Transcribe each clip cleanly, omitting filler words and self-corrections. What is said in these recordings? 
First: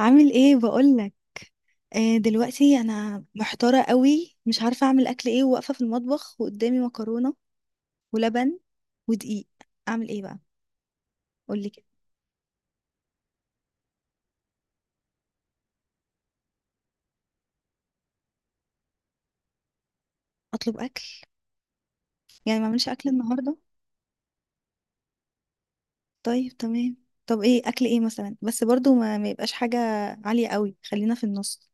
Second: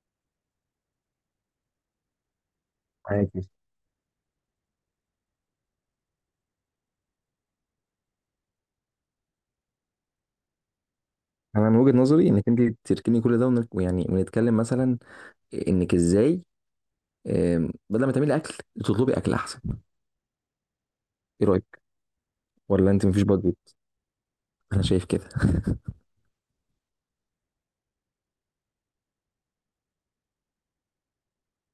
عامل ايه بقولك؟ آه، دلوقتي انا معاكي. محتارة قوي، مش عارفة اعمل اكل ايه، وواقفة في المطبخ وقدامي مكرونة ولبن ودقيق. اعمل ايه بقى؟ قولي انا من كده. وجهة نظري انك انت تركني كل ده ويعني ونتكلم مثلا انك ازاي. بدل ما تعملي اكل، تطلبي اكل احسن. اطلب اكل؟ ايه رايك؟ يعني ما اعملش ولا انت اكل مفيش النهاردة؟ بادجت. انا شايف كده. طيب، تمام. طب ايه اكل ايه مثلا، بس برضو ما يبقاش حاجة عالية قوي، خلينا في النص.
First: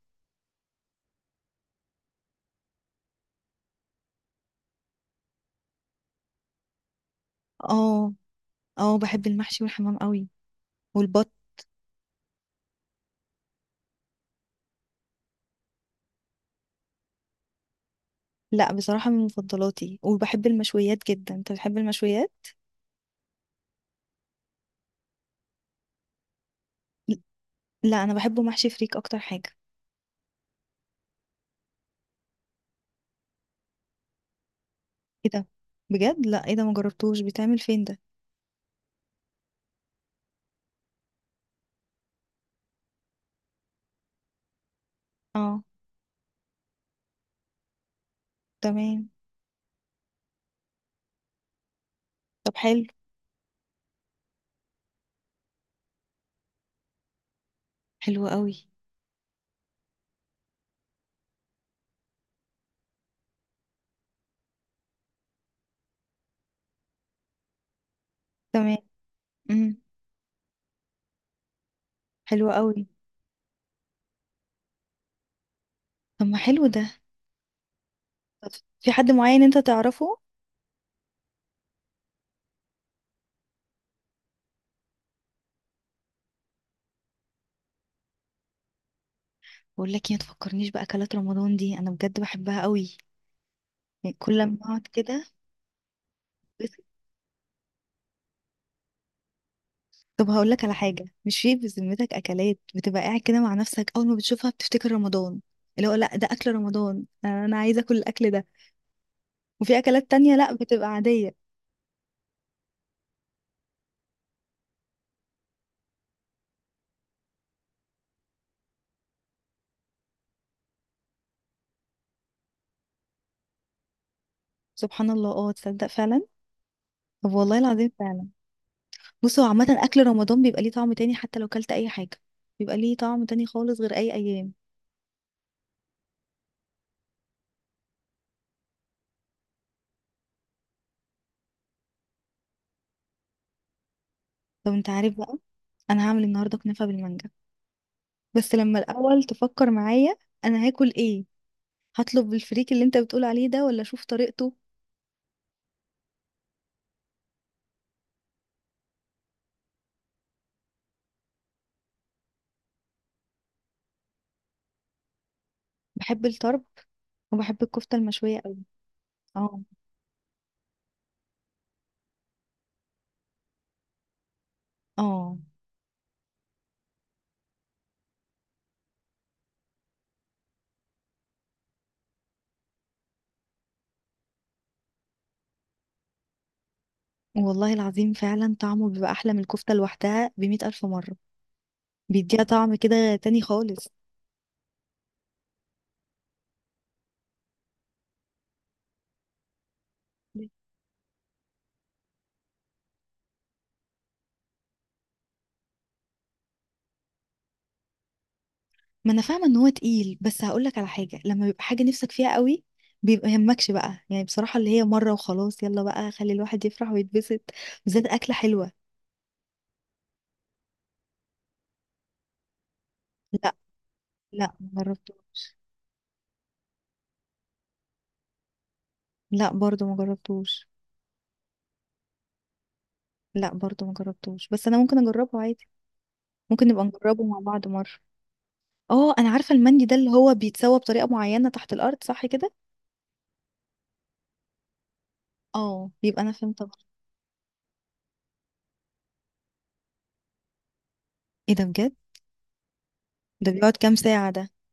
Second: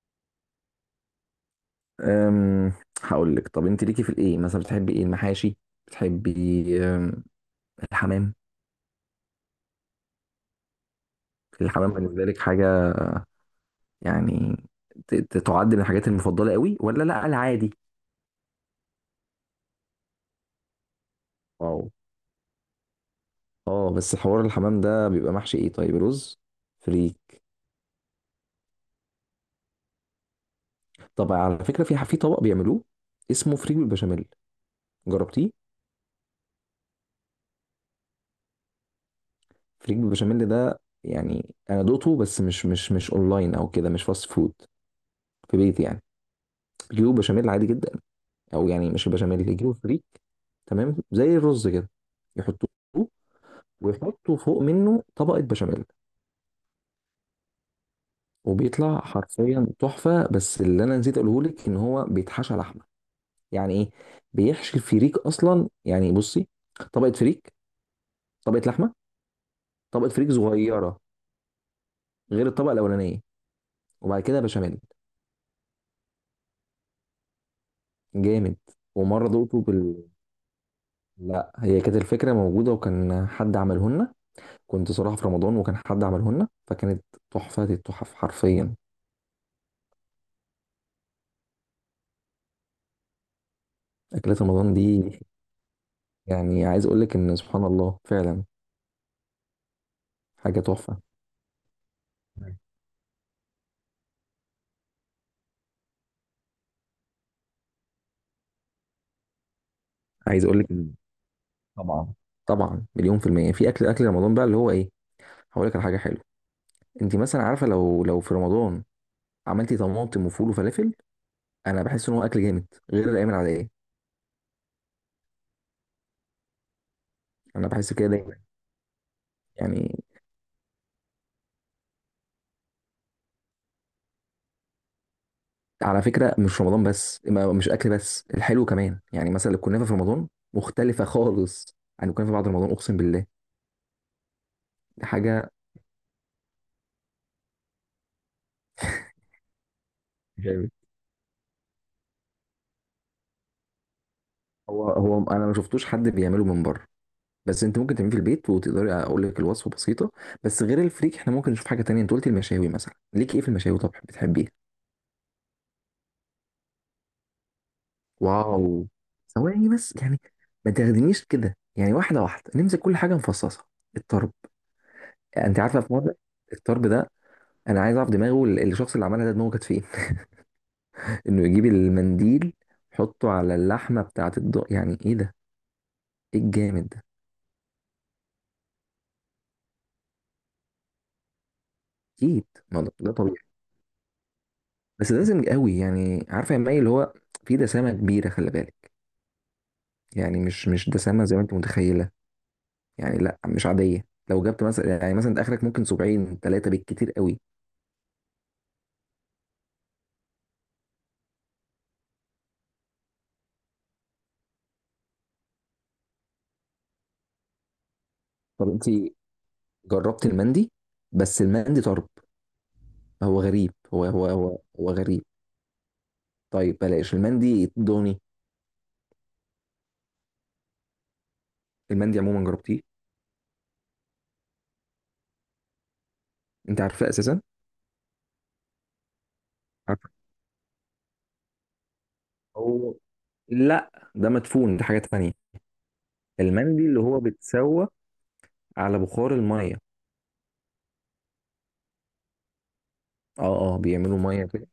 أم هقول لك، طب انت ليكي في الايه مثلا، بتحبي ايه، المحاشي؟ بتحبي أم، اه. الحمام؟ اه بحب المحشي والحمام قوي، والبط. الحمام بالنسبه لك حاجه يعني تعد من الحاجات المفضله قوي، ولا لا العادي؟ لا بصراحة من مفضلاتي، وبحب المشويات جدا. انت بتحب واو. المشويات؟ اه بس حوار الحمام ده بيبقى محشي ايه، طيب رز، فريك؟ لا انا بحبه محشي فريك اكتر حاجة. طب على فكرة، في طبق بيعملوه اسمه فريك بالبشاميل، ايه ده؟ جربتيه؟ بجد لا، ايه ده؟ ما جربتوش. بيتعمل فين ده؟ فريك بالبشاميل ده يعني انا دوقته، بس مش اونلاين او كده، مش فاست فود. في اه. بيتي يعني. بيجيبوا بشاميل عادي جدا، او يعني مش تمام. البشاميل، يجيبوا فريك. تمام زي الرز كده طب يحطوه، حلو. ويحطوا فوق منه طبقة بشاميل. حلو قوي. وبيطلع حرفيا تحفة. بس اللي انا نسيت اقوله لك ان هو بيتحشى لحمة، يعني ايه؟ بيحشي الفريك اصلا، يعني بصي، طبقة فريك، طبقة تمام. لحمة، امم طبقة فريك صغيرة حلو غير الطبقه قوي. الاولانيه، وبعد كده بشاميل. طب ما حلو ده. طب جامد. في حد ومره معين انت دقته تعرفه؟ لا، هي كانت الفكره موجوده وكان حد عمله لنا. كنت صراحه في رمضان وكان حد عمله لنا، فكانت تحفه التحف حرفيا. بقول لك إيه، ما تفكرنيش باكلات رمضان دي، انا بجد بحبها قوي. يعني اكلات كل ما رمضان اقعد دي، كده. يعني بس عايز اقول لك ان سبحان الله فعلا طب هقول حاجه لك على تحفه. حاجه، مش في بذمتك اكلات بتبقى قاعد كده مع نفسك اول ما بتشوفها بتفتكر رمضان؟ اللي هو لا ده اكل رمضان، انا عايزه اكل الاكل ده. وفي اكلات تانية عايز لا، اقول لك بتبقى إن عاديه. طبعا، 1000000% في أكل رمضان بقى، اللي هو إيه. هقول لك على حاجة حلوة. أنت مثلا عارفة، لو في رمضان عملتي طماطم وفول وفلافل، أنا بحس إن هو أكل جامد غير الأيام العادية. سبحان الله، اه تصدق فعلا. طب والله أنا العظيم بحس كده فعلا. بص هو عامة يعني. أكل رمضان بيبقى ليه طعم تاني حتى لو كلت أي حاجة. بيبقى ليه طعم تاني خالص غير أي أيام. على فكرة مش رمضان بس، مش أكل بس، الحلو كمان. يعني مثلا الكنافة في رمضان مختلفة خالص عن الكنافة بعد رمضان، أقسم بالله. طب أنت دي عارف بقى؟ حاجة. أنا هعمل النهاردة كنافة بالمانجا. بس لما الأول تفكر معايا أنا جامد. هاكل إيه. هطلب بالفريك اللي أنت بتقول عليه ده، ولا أشوف طريقته؟ هو أنا ما شفتوش حد بيعمله من بره، بس أنت ممكن تعمليه في البيت وتقدري. أقول لك الوصفة بسيطة. بس غير الفريك، إحنا ممكن نشوف حاجة تانية. أنت قلت المشاوي مثلا، ليك إيه في المشاوي؟ طب بتحبيه؟ بحب الطرب، وبحب الكفتة المشوية أوي. واو. اه. ثواني بس يعني، ما تاخدنيش كده، يعني واحدة واحدة، نمسك كل حاجة مفصصة. الطرب. اه أنت عارفة، في مرة الطرب ده، انا عايز اعرف دماغه، الشخص اللي عملها ده، دماغه كانت فين؟ انه يجيب المنديل يحطه على اللحمه بتاعه الض، يعني ايه ده، ايه الجامد ده. والله العظيم فعلا، طعمه بيبقى أحلى من الكفتة لوحدها بمئة ألف مرة. بيديها اكيد، طعم ما ده كده طبيعي. تاني خالص. بس ده دسم قوي، يعني عارفه يا مي اللي هو في دسامه كبيره، خلي بالك. يعني مش دسامه زي ما انت متخيله، يعني لا، مش عاديه. لو جبت مثلا، يعني مثلا انت اخرك ممكن 70 ثلاثه بالكتير قوي. ما انا فاهمه ان هو تقيل، بس هقول لك على حاجه: لما بيبقى حاجه نفسك فيها قوي، بيبقى يهمكش بقى، يعني بصراحه اللي هي مره وخلاص، يلا بقى خلي الواحد يفرح ويتبسط، بالذات اكله طب حلوه. انت جربت المندي؟ بس المندي طرب، هو لا. غريب. هو هو لا هو ما هو غريب. جربتوش. طيب بلاش المندي دوني. لا برضو ما جربتوش. المندي عموما جربتيه؟ لا برضو ما جربتوش، بس انا ممكن اجربه عادي. ممكن انت نبقى عارفاه نجربه مع اساسا؟ بعض مره. اه انا عارفه المندي ده اللي هو بيتسوى بطريقه معينه تحت الارض، صح كده؟ هو لا، ده مدفون، دي حاجة تانية. اه، يبقى انا فهمت غلط. المندي اللي هو بيتسوى على بخار المية. ايه ده بجد؟ ده اه، بيقعد اه، كام بيعملوا ساعه مية ده؟ كده.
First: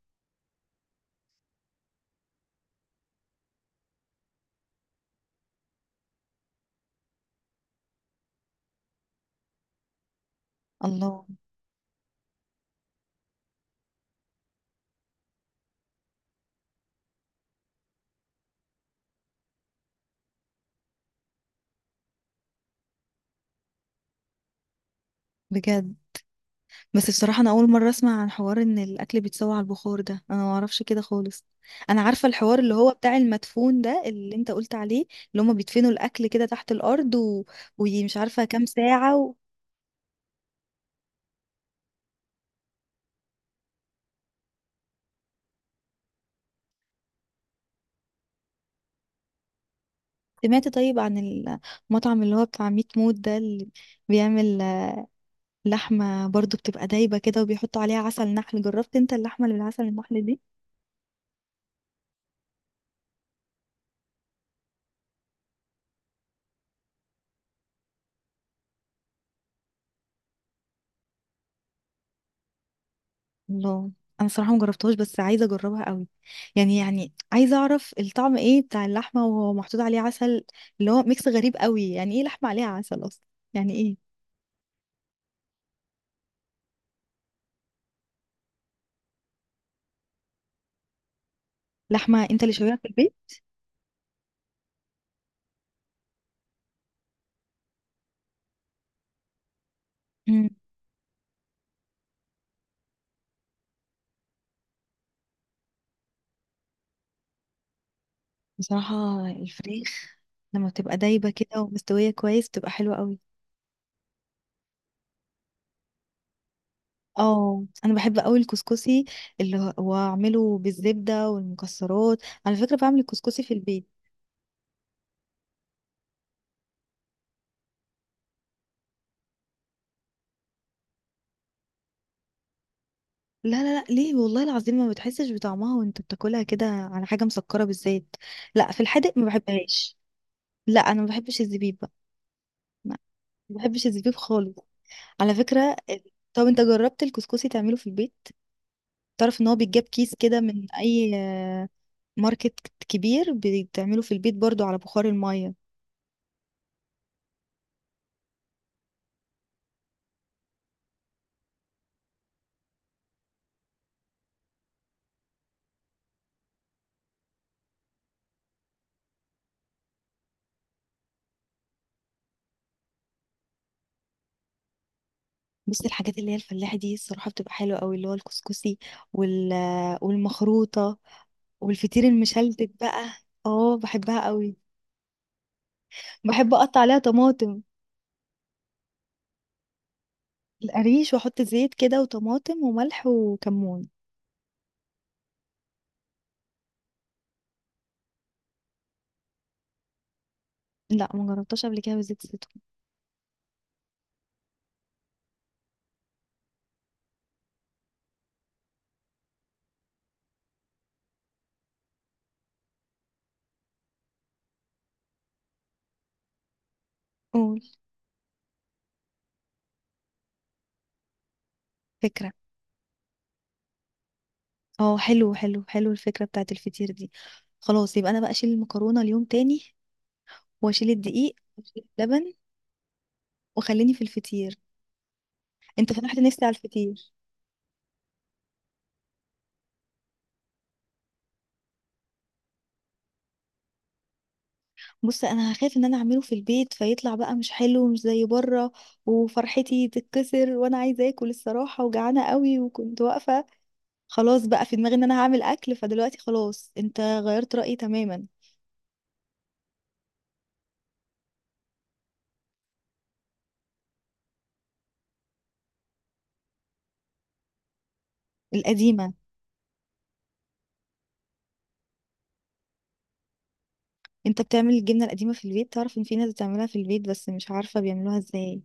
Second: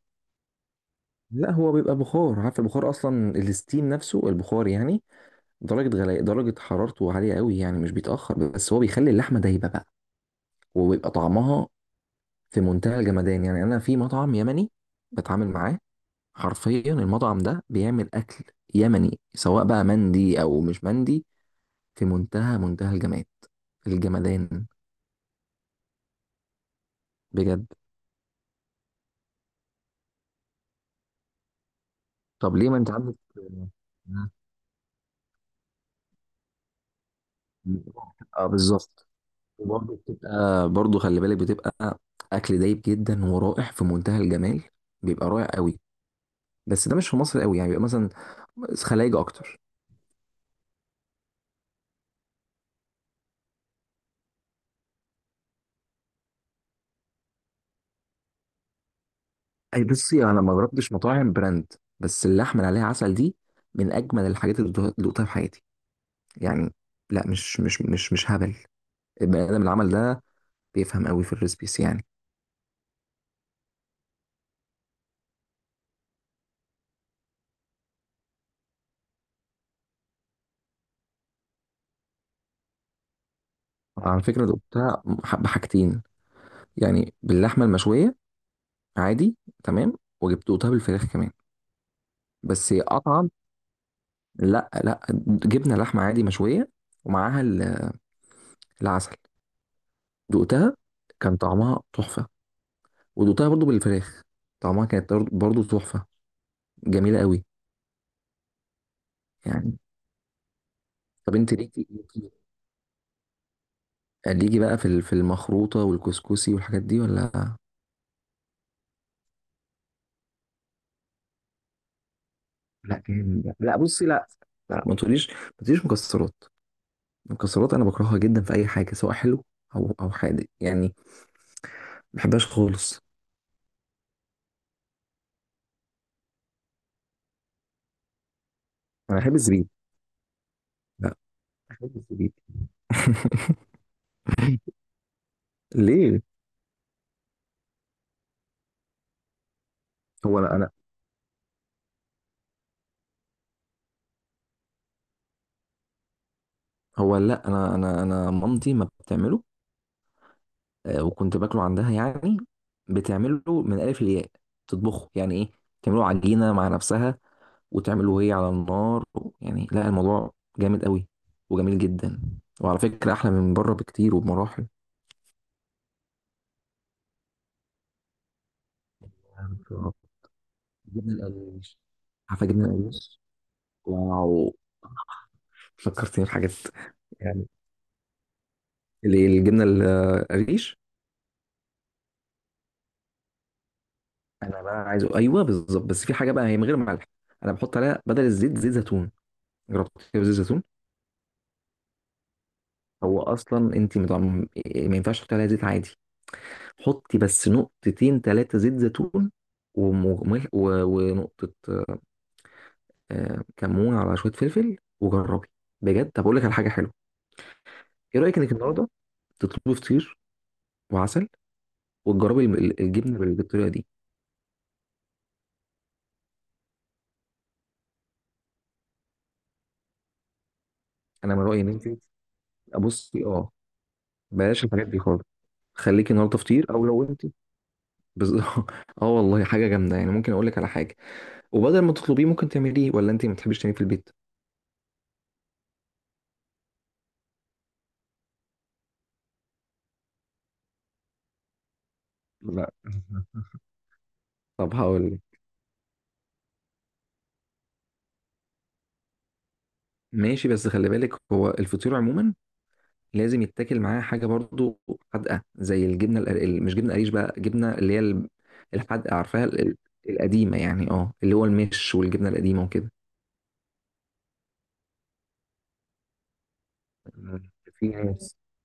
لا، هو بيبقى بخار، عارف البخار اصلا، الستيم نفسه، البخار يعني. درجة غلاء، درجة حرارته عالية قوي، يعني مش بيتأخر، بس هو بيخلي اللحمة دايبة بقى، وبيبقى الله. طعمها في منتهى الجمدان. يعني انا في مطعم يمني بتعامل معاه، حرفيا المطعم ده بيعمل اكل يمني، سواء بقى مندي او مش مندي، في منتهى الجمال، الجمدان. بجد؟ بس بصراحة أنا بجد. أول مرة أسمع عن حوار إن الأكل بيتسوى على البخار ده. أنا ما أعرفش كده خالص. أنا عارفة طب الحوار ليه، اللي ما هو انت عندك. بتاع المدفون ده اللي أنت قلت عليه. اللي هما بيدفنوا الأكل كده تحت الأرض، و... ومش عارفة اه كام بالظبط. ساعة. و... وبرضه بتبقى، برضه خلي بالك، بتبقى اكل دايب جدا ورائع في منتهى الجمال، بيبقى رائع قوي. بس ده مش في مصر قوي، يعني بيبقى مثلا خلايج اكتر. سمعت طيب عن المطعم اللي هو بتاع ميت موت ده، اللي بيعمل لحمة برضو بتبقى دايبة كده وبيحطوا عليها عسل نحل؟ جربت أنت اللحمة اللي بالعسل اي بصي، النحل دي؟ انا ما جربتش مطاعم براند، بس اللحمه اللي عليها عسل دي من اجمل الحاجات اللي دوقتها في حياتي يعني. لا، مش هبل، البني ادم اللي عمل ده بيفهم قوي في الريسبيس يعني. الله. انا صراحه مجربتهاش بس عايزه اجربها قوي. يعني عايزه اعرف الطعم ايه بتاع اللحمه وهو محطوط عليه عسل. اللي هو ميكس غريب قوي، يعني ايه لحمه عليها عسل اصلا؟ يعني ايه؟ على فكره دوقتها بحاجتين، يعني باللحمه المشويه عادي، تمام، وجبتوها بالفراخ كمان لحمه انت اللي بس شويها في البيت؟ اطعم. لا، لا، جبنه لحمه عادي مشويه، ومعاها العسل. امم دقتها كان طعمها تحفه، ودقتها برضو بالفراخ، طعمها كانت برضو تحفه، جميله قوي بصراحه يعني. الفريخ لما بتبقى دايبه طب انت كده ليكي، ومستويه ليكي كويس، بتبقى حلوه قوي. ليكي بقى في المخروطه والكسكسي والحاجات دي ولا؟ اه انا بحب قوي الكسكسي. اللي هو اعمله بالزبده والمكسرات. على فكره بعمل لا الكسكسي في جامد. لا البيت. بصي، لا، لا، ما تقوليش مكسرات. المكسرات انا بكرهها جدا في اي حاجه، سواء حلو او حادق، يعني ما بحبهاش خالص. لا ليه؟ والله العظيم ما بتحسش بطعمها وانت بتاكلها كده على حاجة مسكرة بالزيت. لا في الحادق انا ما بحب الزبيب. بحبهاش. لا انا ما بحبش الزبيب بقى. خالص جديد. لا ما بحبش الزبيب خالص، على فكرة. ليه. طب انت جربت الكسكسي تعمله في البيت؟ تعرف ان هو بيتجاب كيس هو كده انا من اي ماركت كبير، بتعمله في البيت برضو على بخار المية. هو لا، انا مامتي ما بتعمله وكنت باكله عندها يعني. بتعمله من الف للياء، تطبخه، يعني ايه، تعمله عجينه مع نفسها، وتعمله هي على النار. يعني لا، الموضوع جامد قوي وجميل جدا. وعلى فكره احلى من بره بكتير وبمراحل. بس الحاجات اللي هي الفلاحة دي الصراحة بتبقى حلوة قوي، اللي هو الكسكسي، وال... والمخروطة، جبنه القريش. والفطير عارفه جبنه المشلتت بقى. القريش؟ اه بحبها واو، قوي. فكرتني بحاجات بحب اقطع عليها يعني. طماطم. الجبنه القريش. القريش، واحط زيت كده وطماطم وملح وكمون. انا بقى عايزه، ايوه بالظبط، بس في حاجه بقى هي من غير ملح. انا بحط عليها بدل الزيت زيت زيتون. جربت كده زيت زيتون؟ لا ما جربتهاش قبل كده بزيت الزيتون. هو اصلا انت ما ينفعش تحطي عليها زيت عادي. حطي بس نقطتين 3 زيت زيتون، وملح، ونقطه كمون، على شويه فلفل، وجربي بجد. طب اقول لك على حاجه حلوه. قول. ايه رايك انك النهارده تطلبي فطير وعسل، فكرة. وتجربي الجبنه بالطريقه دي. اه حلو حلو حلو الفكرة بتاعت الفطير دي. خلاص يبقى انا بقى اشيل المكرونة اليوم تاني، واشيل الدقيق، انا من رايي ان واشيل انت، اللبن، ابصي اه، وخليني في الفطير. بلاش الحاجات دي خالص. انت خليكي فتحت النهارده نفسي على فطير، او لو الفطير. انت بز... اه والله حاجه جامده يعني. ممكن اقول لك على حاجه، وبدل ما تطلبيه ممكن تعمليه، ولا انت ما بتحبيش تعمليه في البيت؟ بص انا هخاف ان انا اعمله في البيت فيطلع بقى مش حلو، مش زي بره، وفرحتي تتكسر، وانا عايزه اكل الصراحه، وجعانه قوي، لا. وكنت واقفه. خلاص بقى طب في دماغي ان هقول انا لك، هعمل اكل، فدلوقتي خلاص انت غيرت رأيي تماما. ماشي، بس خلي بالك هو الفطير عموما لازم يتاكل معاه حاجه برضو حادقه، زي الجبنه القرقل، مش جبنه قريش بقى، جبنه اللي هي القديمة. الحادقه عارفاها، القديمه يعني، اه اللي هو المش والجبنه القديمه وكده. انت بتعمل الجبنة القديمة في البيت؟ تعرف ان في ناس بتعملها في البيت، بس مش عارفة في بيعملوها ناس، ازاي.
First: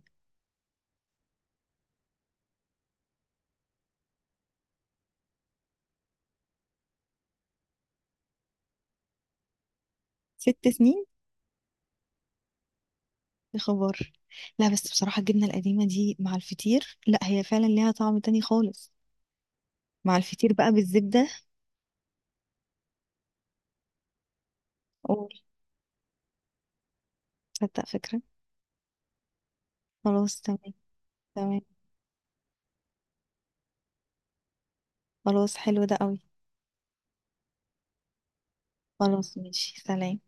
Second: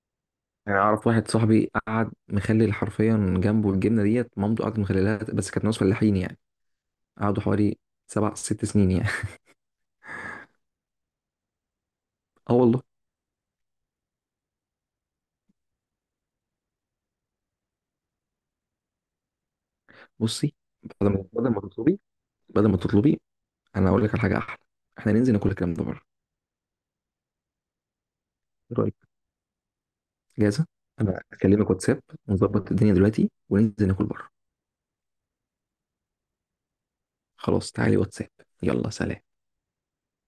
يعني اعرف واحد صاحبي قعد مخلل حرفيا جنبه الجبنه ديت، مامته قعدت مخللها، بس كانت ناس فلاحين يعني، قعدوا حوالي 7 6 سنين يعني. ست سنين؟ اه والله. يا خبر. لا بس بصراحة الجبنة القديمة دي مع الفطير، لا هي فعلا ليها طعم تاني خالص، مع الفطير بصي، بقى بالزبدة. بدل ما تطلبي، بدل ما تطلبي انا هقول لك على حاجه احلى، احنا قول. ننزل ناكل الكلام ده بره. تصدق فكرة. ايه رايك؟ خلاص جاهزه. تمام. انا تمام. اكلمك واتساب، ونظبط الدنيا دلوقتي، وننزل ناكل بره. خلاص حلو ده قوي. خلاص تعالي واتساب. يلا سلام. خلاص ماشي، سلام.